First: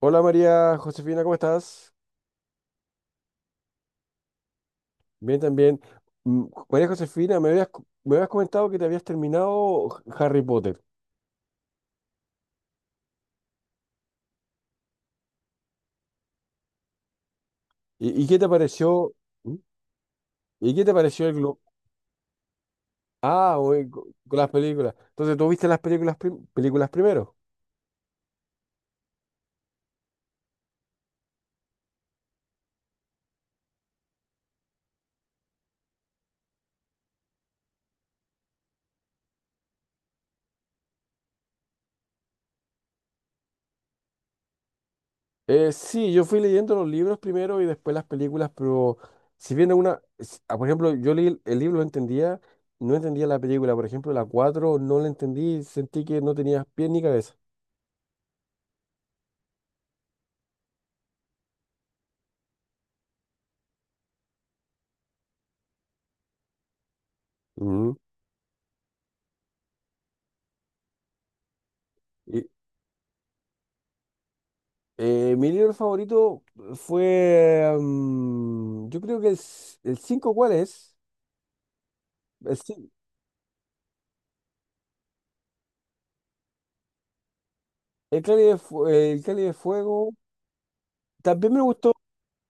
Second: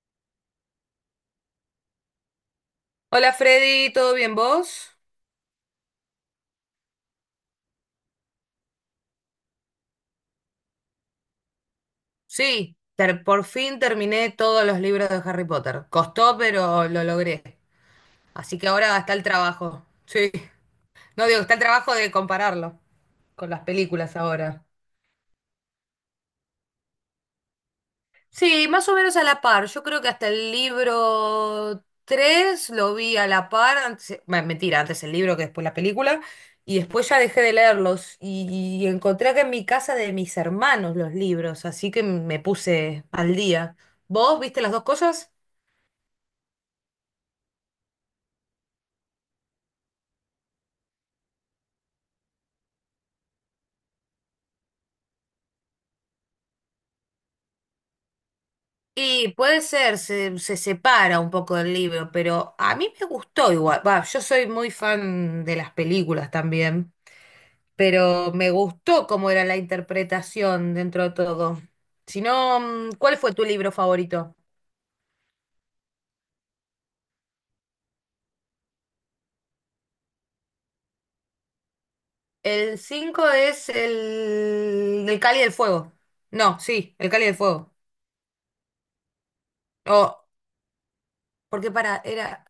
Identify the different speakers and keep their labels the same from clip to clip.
Speaker 1: Hola María Josefina, ¿cómo estás?
Speaker 2: Hola Freddy, ¿todo bien vos?
Speaker 1: Bien también. María Josefina, me habías comentado que te habías terminado Harry Potter.
Speaker 2: Por fin terminé todos los libros de Harry Potter. Costó, pero lo logré.
Speaker 1: ¿Y qué te
Speaker 2: Así que ahora
Speaker 1: pareció?
Speaker 2: está el
Speaker 1: ¿Mm?
Speaker 2: trabajo. Sí.
Speaker 1: ¿Y qué te
Speaker 2: No
Speaker 1: pareció el
Speaker 2: digo, está el
Speaker 1: globo?
Speaker 2: trabajo de compararlo con las películas
Speaker 1: Con las
Speaker 2: ahora.
Speaker 1: películas. Entonces, ¿tú viste las películas, películas primero?
Speaker 2: Sí, más o menos a la par. Yo creo que hasta el libro 3 lo vi a la par. Antes, bueno, mentira, antes el libro que después la película. Y después ya dejé de leerlos. Y encontré acá en mi casa de mis hermanos los libros. Así que me puse al día. ¿Vos viste las dos cosas?
Speaker 1: Sí, yo fui leyendo los libros primero y después las películas, pero si bien una, por ejemplo, yo leí el libro, lo entendía, no entendía la película. Por ejemplo, la 4 no la entendí, sentí que no tenía pies ni cabeza.
Speaker 2: Y puede ser, se separa un poco del libro, pero a mí me gustó igual. Va, yo soy muy fan de las películas también,
Speaker 1: Mm.
Speaker 2: pero me gustó cómo era la interpretación dentro de todo. Si no, ¿cuál fue tu libro favorito?
Speaker 1: Mi libro favorito fue, yo creo que el cinco, ¿cuál es? El,
Speaker 2: El
Speaker 1: cin-
Speaker 2: 5 es el Cali del Fuego. No, sí, el Cali del Fuego.
Speaker 1: el Cáliz de, el Cáliz de Fuego.
Speaker 2: O,
Speaker 1: También me
Speaker 2: porque
Speaker 1: gustó,
Speaker 2: para, era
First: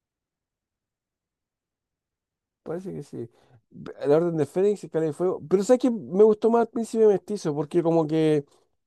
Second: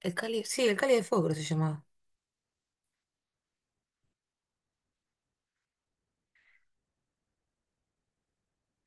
Speaker 2: el Cali, sí, el Cali del Fuego creo que se llamaba.
Speaker 1: parece que sí. La Orden de Fénix, el Cáliz de Fuego. Pero sabes que me gustó más el Príncipe Mestizo, porque como que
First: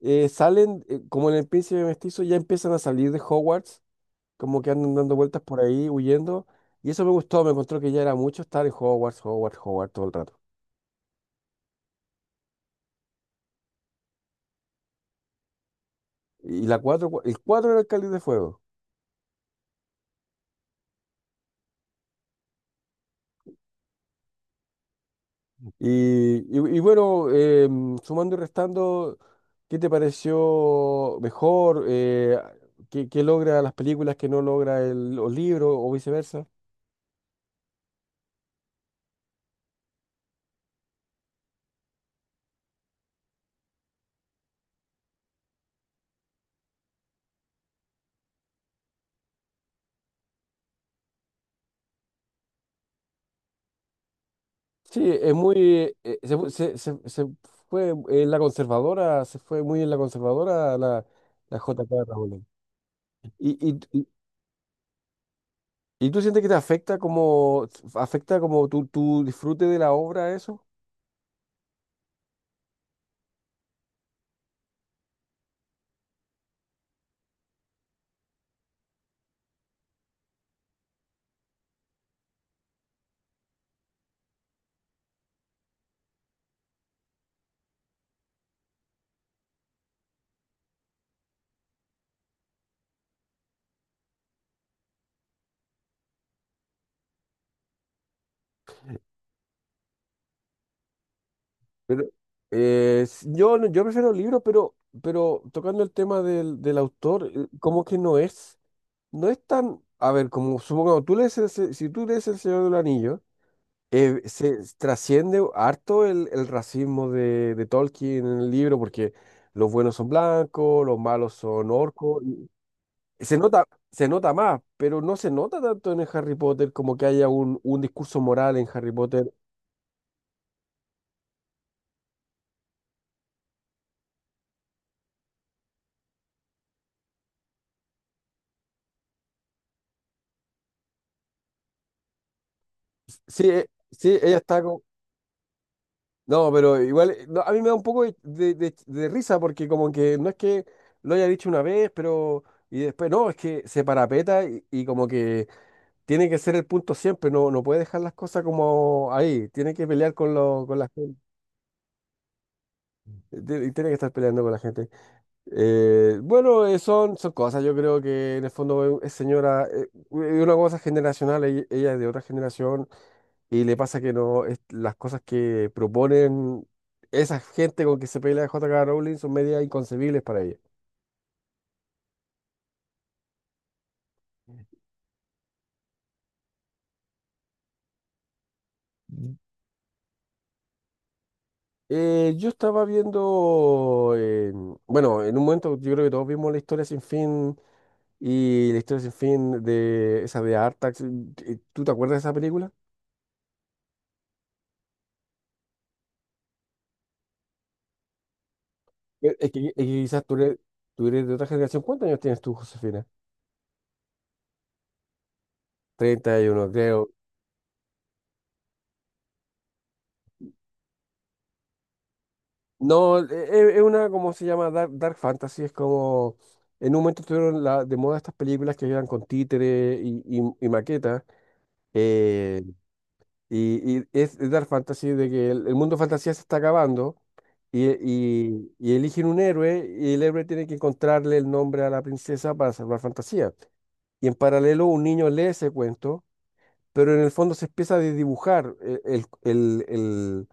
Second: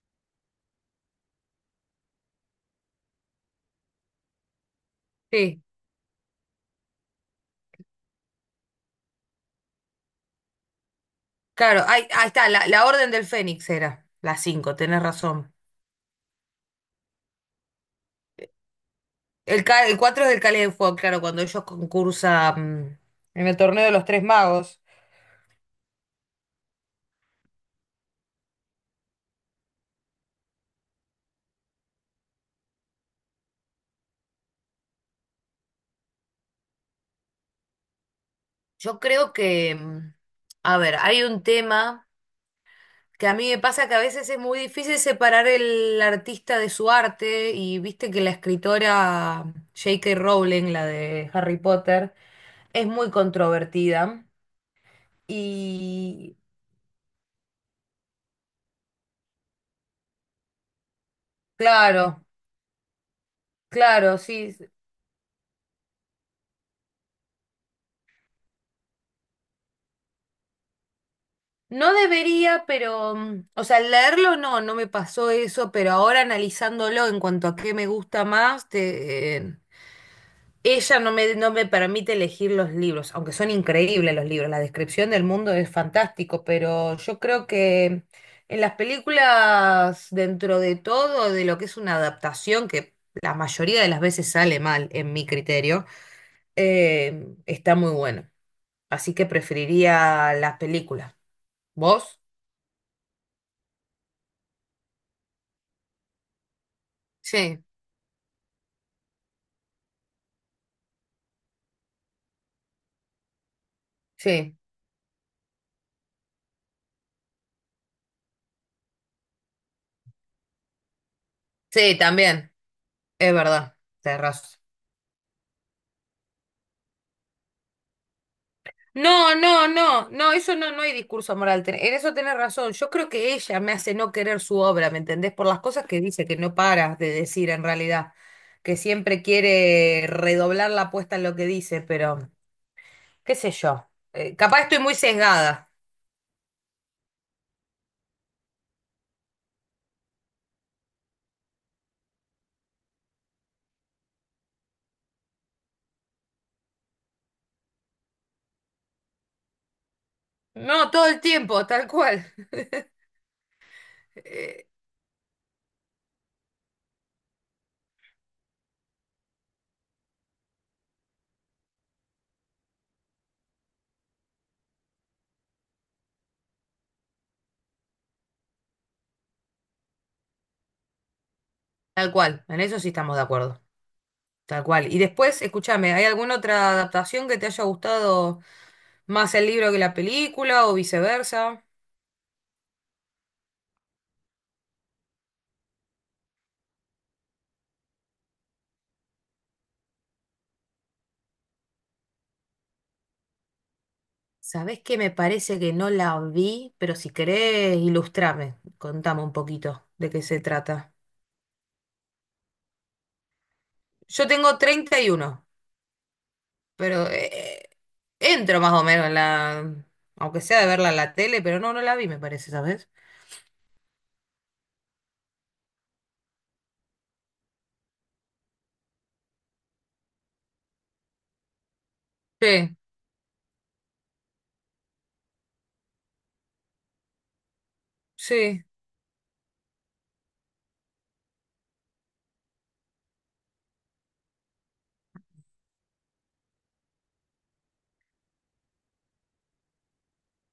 Speaker 1: salen, como en el Príncipe Mestizo ya empiezan a salir de Hogwarts, como que andan dando vueltas por
Speaker 2: Sí.
Speaker 1: ahí, huyendo. Y eso me gustó, me encontró que ya era mucho estar en Hogwarts, Hogwarts, Hogwarts todo el rato.
Speaker 2: Claro, ahí está, la Orden del Fénix era la 5. Tenés razón.
Speaker 1: Y la 4 el cuatro era el Cáliz de Fuego.
Speaker 2: El 4 es del Cáliz de Fuego, claro, cuando ellos concursan en el torneo de los Tres Magos.
Speaker 1: Y, y bueno, sumando y restando, ¿qué te pareció mejor? Qué logra las películas que no logra los libros o viceversa?
Speaker 2: Yo creo que, a ver, hay un tema que a mí me pasa que a veces es muy difícil separar el artista de su arte, y viste que la escritora J.K. Rowling, la de Harry Potter, es muy controvertida.
Speaker 1: Sí, es muy, se,
Speaker 2: Y
Speaker 1: se fue en la conservadora, se fue muy en la conservadora la J K
Speaker 2: claro,
Speaker 1: Rowling. ¿Y
Speaker 2: claro, sí.
Speaker 1: y tú sientes que te afecta como tu disfrute de la obra eso?
Speaker 2: No debería, pero, o sea, al leerlo no, no me pasó eso, pero ahora analizándolo en cuanto a qué me gusta más, ella no me, no me permite elegir los libros, aunque son increíbles los libros, la descripción del mundo es fantástico, pero yo creo que en las películas, dentro de todo, de lo que es una adaptación, que la mayoría de las veces sale mal, en mi criterio, está muy bueno. Así que preferiría las películas.
Speaker 1: Pero,
Speaker 2: ¿Vos?
Speaker 1: yo, yo prefiero libros, pero tocando el tema del autor,
Speaker 2: Sí.
Speaker 1: como que no es, no es tan, a ver, como supongamos, tú lees si tú lees El Señor del Anillo,
Speaker 2: Sí,
Speaker 1: se trasciende harto el racismo de Tolkien en el libro, porque los buenos son blancos, los malos son
Speaker 2: sí,
Speaker 1: orcos, y
Speaker 2: también, es verdad,
Speaker 1: se
Speaker 2: tenés
Speaker 1: nota
Speaker 2: razón.
Speaker 1: más, pero no se nota tanto en el Harry Potter como que haya un discurso moral en Harry Potter.
Speaker 2: No, no, no, no, eso no, no hay discurso moral. En eso tenés razón. Yo creo que ella me hace no querer su obra, ¿me entendés? Por las cosas que dice, que no paras de decir en realidad, que siempre quiere redoblar la apuesta en lo que dice, pero qué
Speaker 1: Sí,
Speaker 2: sé yo.
Speaker 1: sí, ella
Speaker 2: Capaz
Speaker 1: está,
Speaker 2: estoy
Speaker 1: co-
Speaker 2: muy sesgada.
Speaker 1: No, pero igual, no, a mí me da un poco de, de risa porque como que no es que lo haya dicho una vez, pero... Y después, no, es que se parapeta y como que tiene que ser el punto siempre, no, no puede dejar las cosas como ahí, tiene que pelear con, lo, con la
Speaker 2: No, todo
Speaker 1: gente,
Speaker 2: el tiempo, tal cual.
Speaker 1: tiene que estar peleando con la
Speaker 2: Eh,
Speaker 1: gente. Bueno, son, son cosas, yo creo que en el fondo es señora, es una cosa generacional, ella es de otra generación, y le pasa que no, las cosas que proponen esa gente con que se pelea J K Rowling son medias inconcebibles para ella.
Speaker 2: Tal cual, en eso sí estamos de acuerdo, tal cual. Y después, escúchame, ¿hay alguna otra adaptación que te haya gustado más el libro que la película o viceversa?
Speaker 1: Yo estaba viendo, bueno, en un momento yo creo que todos vimos la historia sin fin y la historia sin fin de esa de Artax. ¿Tú te acuerdas de esa película?
Speaker 2: ¿Sabés que me parece que no la vi? Pero si querés, ilustrame, contame un
Speaker 1: Es que, es que
Speaker 2: poquito de qué
Speaker 1: quizás
Speaker 2: se trata.
Speaker 1: tú eres de otra generación. ¿Cuántos años tienes tú, Josefina?
Speaker 2: Yo tengo treinta y uno,
Speaker 1: 31 creo.
Speaker 2: pero entro más o menos en la... Aunque sea de verla en la tele, pero no, no la vi, me parece, ¿sabes?
Speaker 1: No, es una, ¿cómo se llama? Dark, Dark Fantasy. Es como, en un momento estuvieron la, de moda estas películas que eran con títeres y maquetas. eh,
Speaker 2: Sí,
Speaker 1: y es Dark Fantasy de que el mundo de fantasía se está acabando
Speaker 2: sí.
Speaker 1: y eligen un héroe y el héroe tiene que encontrarle el nombre a la princesa para salvar fantasía. Y en paralelo un niño lee ese cuento, pero en el fondo se empieza a dibujar el- el-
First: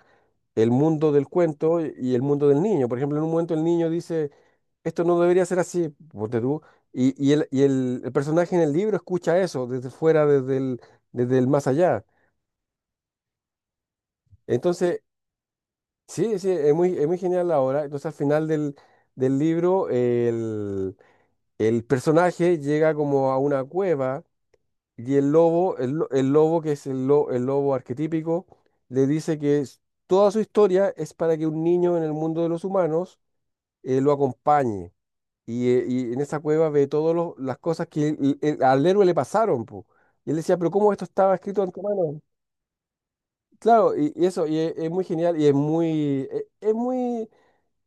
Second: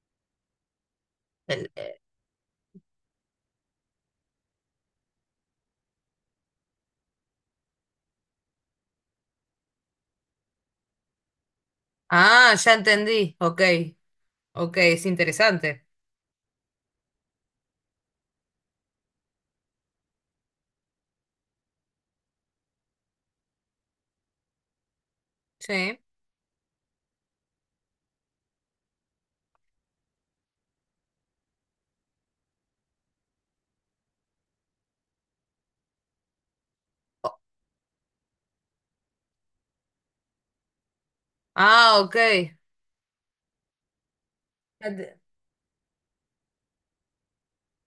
Speaker 1: el mundo del
Speaker 2: El-
Speaker 1: cuento
Speaker 2: eh,
Speaker 1: y el mundo del niño. Por ejemplo, en un momento el niño dice, esto no debería ser así, ponte tú, y el personaje en el libro escucha eso desde fuera, desde el más allá.
Speaker 2: ah, ya entendí. Ok, ok,
Speaker 1: Entonces,
Speaker 2: es interesante.
Speaker 1: sí, sí, es muy genial la obra. Entonces, al final del libro, el personaje llega como a una cueva y el lobo,
Speaker 2: Sí.
Speaker 1: el lobo que es el lobo arquetípico, le dice que... Toda su historia es para que un niño en el mundo de los humanos lo acompañe. Y en esa cueva ve todas
Speaker 2: O...
Speaker 1: las cosas que al héroe le pasaron, po. Y él decía, pero ¿cómo esto estaba escrito en tu
Speaker 2: Ah,
Speaker 1: mano?
Speaker 2: ok.
Speaker 1: Claro, y eso, y es
Speaker 2: Ya
Speaker 1: muy
Speaker 2: te...
Speaker 1: genial, y es muy, es, muy,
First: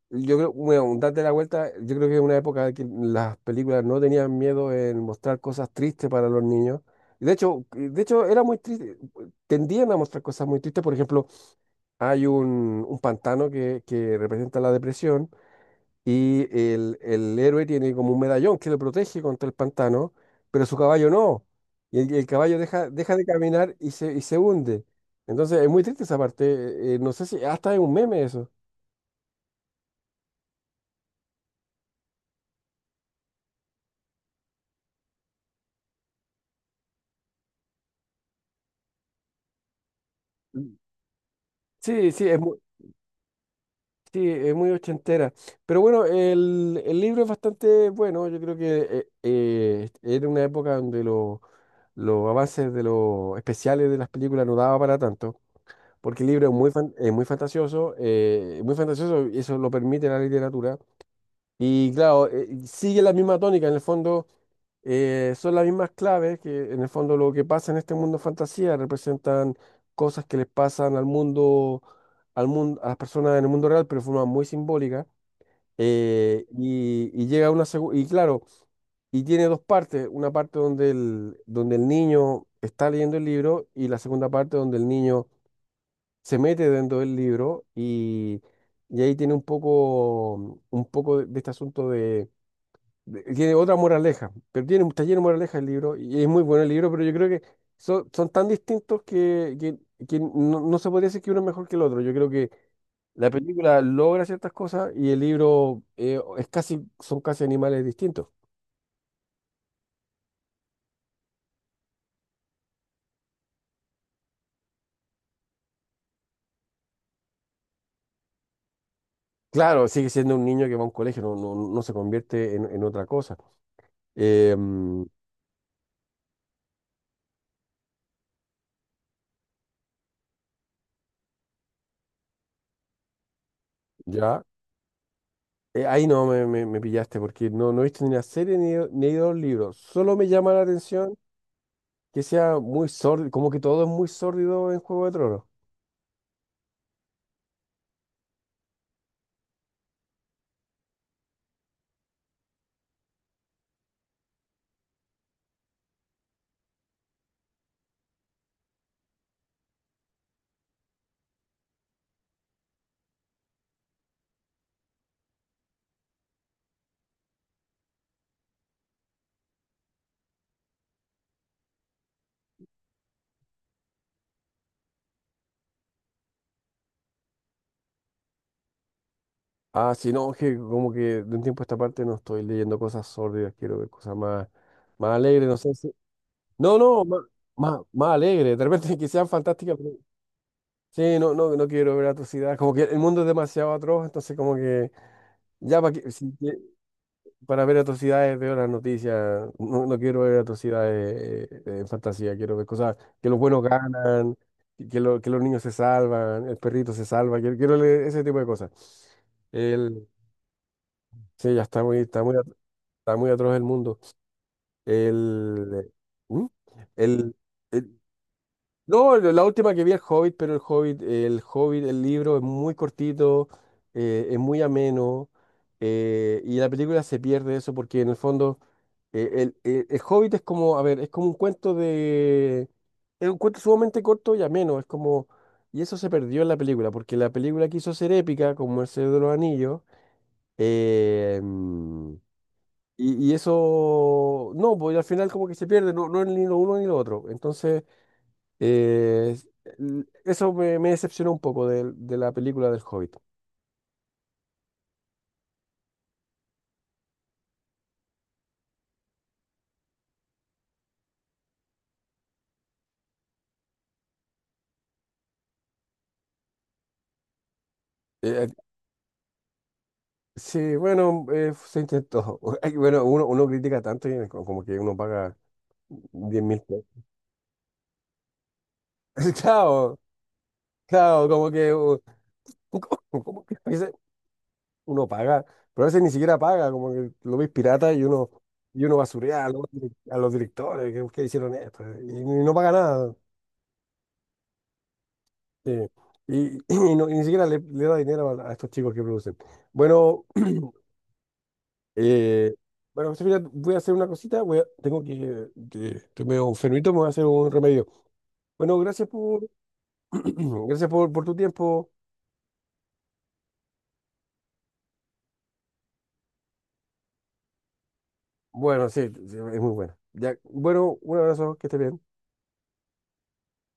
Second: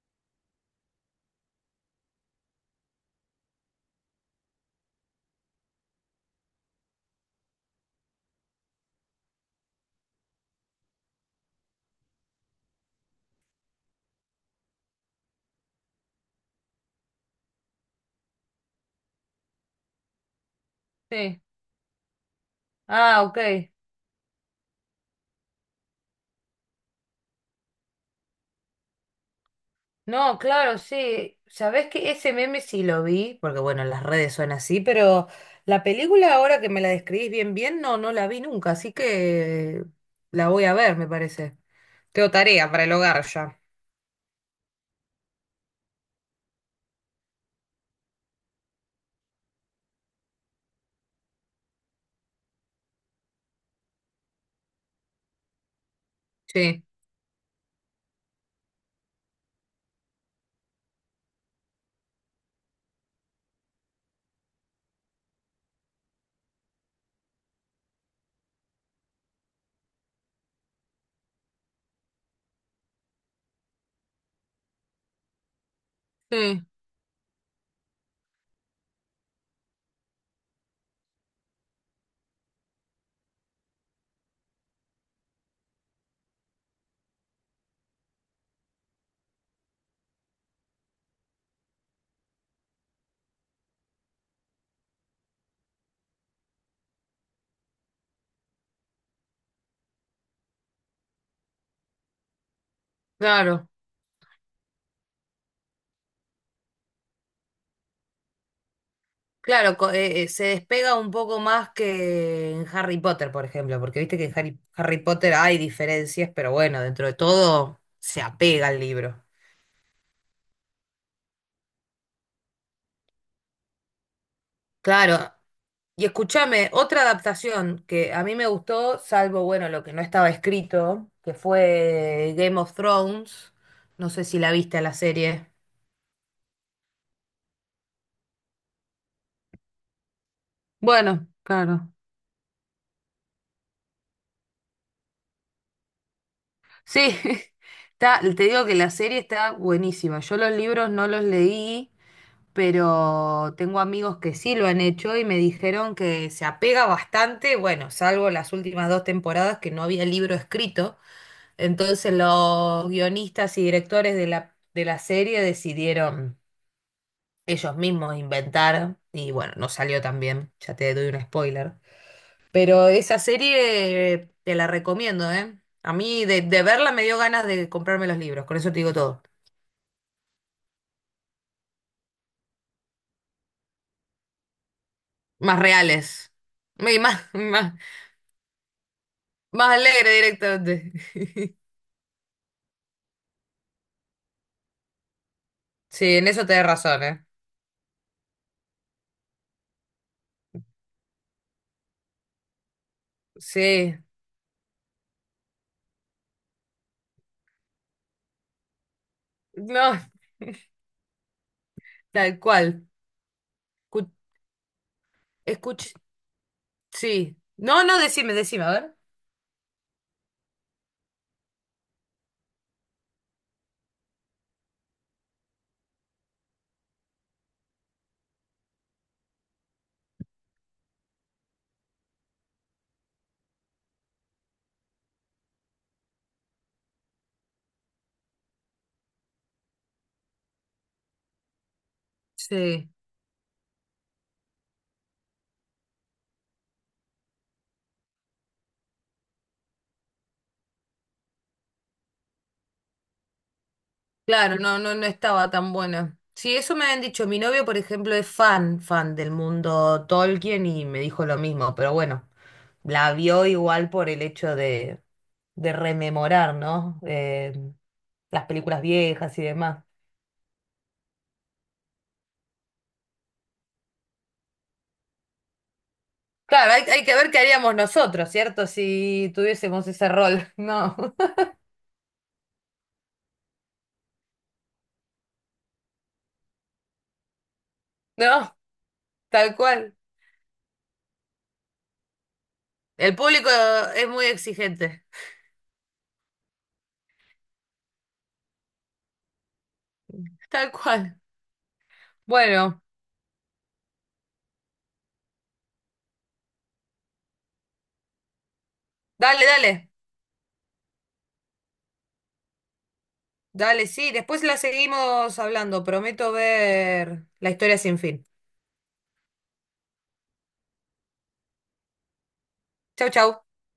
Speaker 1: yo creo, bueno, date la vuelta, yo creo que es una época que las películas no tenían miedo en mostrar cosas tristes para los niños. Y de hecho, de hecho, era muy triste, tendían a mostrar cosas muy tristes, por ejemplo, hay un pantano que representa la depresión y el héroe tiene como un medallón que lo protege contra el pantano, pero su caballo
Speaker 2: Sí.
Speaker 1: no. Y el caballo deja, deja
Speaker 2: Ah,
Speaker 1: de
Speaker 2: ok.
Speaker 1: caminar y se hunde. Entonces es muy triste esa parte. No sé si hasta es un meme eso.
Speaker 2: No, claro, sí. Sabés que ese meme sí lo vi, porque bueno, las redes son así, pero la película ahora que me la describís bien, bien, no, no la vi nunca, así que la voy a ver, me parece.
Speaker 1: Sí,
Speaker 2: Tengo tarea para el hogar ya.
Speaker 1: sí, es muy ochentera. Pero bueno, el libro es bastante bueno. Yo creo que era una época donde los avances de los especiales de las películas no daba para tanto. Porque el libro es muy,
Speaker 2: Sí,
Speaker 1: es muy fantasioso, y eso lo permite la literatura. Y claro, sigue la misma tónica, en el fondo son las mismas claves que en el fondo lo que pasa en este mundo de fantasía representan cosas que les pasan al mundo, a las personas en el mundo real, pero de forma muy simbólica.
Speaker 2: sí,
Speaker 1: Y llega una segunda, y claro, y tiene dos partes, una parte donde el niño está leyendo el libro y la segunda parte donde el niño se mete dentro del libro y ahí tiene un poco de este asunto de tiene otra moraleja, pero tiene, está lleno de moraleja el libro y es muy bueno el libro, pero yo creo que son, son tan distintos que, que no, no se podría decir que uno es mejor que el otro. Yo creo que la
Speaker 2: claro.
Speaker 1: película logra ciertas cosas y el libro es casi, son casi animales distintos.
Speaker 2: Claro, se despega un poco más que en Harry Potter, por ejemplo, porque viste que en Harry, Harry Potter hay diferencias, pero bueno, dentro de todo se apega al libro.
Speaker 1: Claro, sigue siendo un niño que va a un colegio, no, no, no se convierte en otra cosa. Eh, mm,
Speaker 2: Claro. Y escúchame, otra adaptación que a mí me gustó, salvo, bueno, lo que no estaba escrito, que fue Game of Thrones. No sé si
Speaker 1: ya.
Speaker 2: la viste la serie.
Speaker 1: Ahí no me, me pillaste porque no, no he visto ni la serie ni, he leído los libros. Solo me llama la atención
Speaker 2: Bueno, claro.
Speaker 1: que sea muy sórdido, como que todo es muy sórdido en Juego de Tronos.
Speaker 2: Sí, está, te digo que la serie está buenísima. Yo los libros no los leí, pero tengo amigos que sí lo han hecho y me dijeron que se apega bastante, bueno, salvo las últimas dos temporadas que no había libro escrito. Entonces los guionistas y directores de la serie decidieron ellos mismos inventar, y bueno, no salió tan bien, ya te doy un spoiler. Pero esa serie te la recomiendo, ¿eh? A mí de verla me dio ganas de comprarme los libros, con eso te digo todo.
Speaker 1: Ah, sí, no, que como que de un tiempo a esta parte no estoy leyendo cosas sórdidas, quiero ver cosas más, más alegres, no
Speaker 2: Más
Speaker 1: sé si...
Speaker 2: reales.
Speaker 1: No,
Speaker 2: Y
Speaker 1: no, más,
Speaker 2: más, más,
Speaker 1: más, más alegres, de repente que sean
Speaker 2: más
Speaker 1: fantásticas, pero...
Speaker 2: alegre directamente.
Speaker 1: Sí, no, no, no quiero ver atrocidades, como que el mundo es demasiado atroz, entonces como que ya para que...
Speaker 2: Sí, en eso te das razón, ¿eh?
Speaker 1: Para ver atrocidades veo las noticias. No, no quiero ver atrocidades en fantasía. Quiero ver cosas que los buenos
Speaker 2: Sí.
Speaker 1: ganan, que que los niños se salvan, el perrito se salva. Quiero, quiero leer ese tipo de cosas.
Speaker 2: No,
Speaker 1: El, sí, ya está muy, está muy,
Speaker 2: tal cual.
Speaker 1: está muy atroz el mundo.
Speaker 2: Escuch,
Speaker 1: El,
Speaker 2: escuch...
Speaker 1: ¿Mm? El,
Speaker 2: sí. No, no,
Speaker 1: el-
Speaker 2: decime, decime, a ver.
Speaker 1: no, la última que vi el Hobbit, pero el Hobbit, el Hobbit, el libro es muy cortito, es muy ameno, y la película se pierde eso porque en el fondo el Hobbit es como, a ver, es como un cuento de, es un cuento sumamente corto y ameno, es como, y eso se perdió en la película porque la película quiso ser épica como El Señor de los Anillos, eh, mm,
Speaker 2: Sí.
Speaker 1: y eso, no, pues al final como que se pierde, no, no es ni lo uno ni lo otro, entonces... Eh, eso me, me decepcionó un poco de la película del Hobbit.
Speaker 2: Claro, no, no, no estaba tan buena. Sí, eso me habían dicho. Mi novio, por ejemplo, es fan, fan del mundo Tolkien y me dijo lo mismo, pero bueno, la vio igual por el hecho de rememorar, ¿no?
Speaker 1: Eh,
Speaker 2: Las películas viejas y demás.
Speaker 1: sí, bueno, se intentó. Ay, bueno, uno, uno critica tanto y como que uno paga diez mil
Speaker 2: Claro, hay,
Speaker 1: pesos.
Speaker 2: hay que ver qué haríamos nosotros, ¿cierto? Si tuviésemos
Speaker 1: Claro,
Speaker 2: ese rol. No,
Speaker 1: claro, como que, como que a veces uno paga, pero a veces ni siquiera paga, como que lo ves pirata
Speaker 2: no,
Speaker 1: y uno basurea a
Speaker 2: tal
Speaker 1: los,
Speaker 2: cual.
Speaker 1: a los directores que hicieron esto y no paga nada.
Speaker 2: El público es muy exigente.
Speaker 1: Sí. Y, y y ni siquiera le, le da dinero a estos chicos que producen. Bueno.
Speaker 2: Tal cual.
Speaker 1: Eh,
Speaker 2: Bueno,
Speaker 1: bueno, Josefina, voy a hacer una cosita, tengo que estoy medio enfermito, me voy a hacer un remedio. Bueno, gracias por,
Speaker 2: dale, dale.
Speaker 1: gracias por tu tiempo.
Speaker 2: Dale, sí, después la seguimos hablando. Prometo ver la historia sin fin.
Speaker 1: Bueno, sí, sí, es muy bueno. Ya, bueno, un abrazo, que estés bien.
Speaker 2: Chau, chau.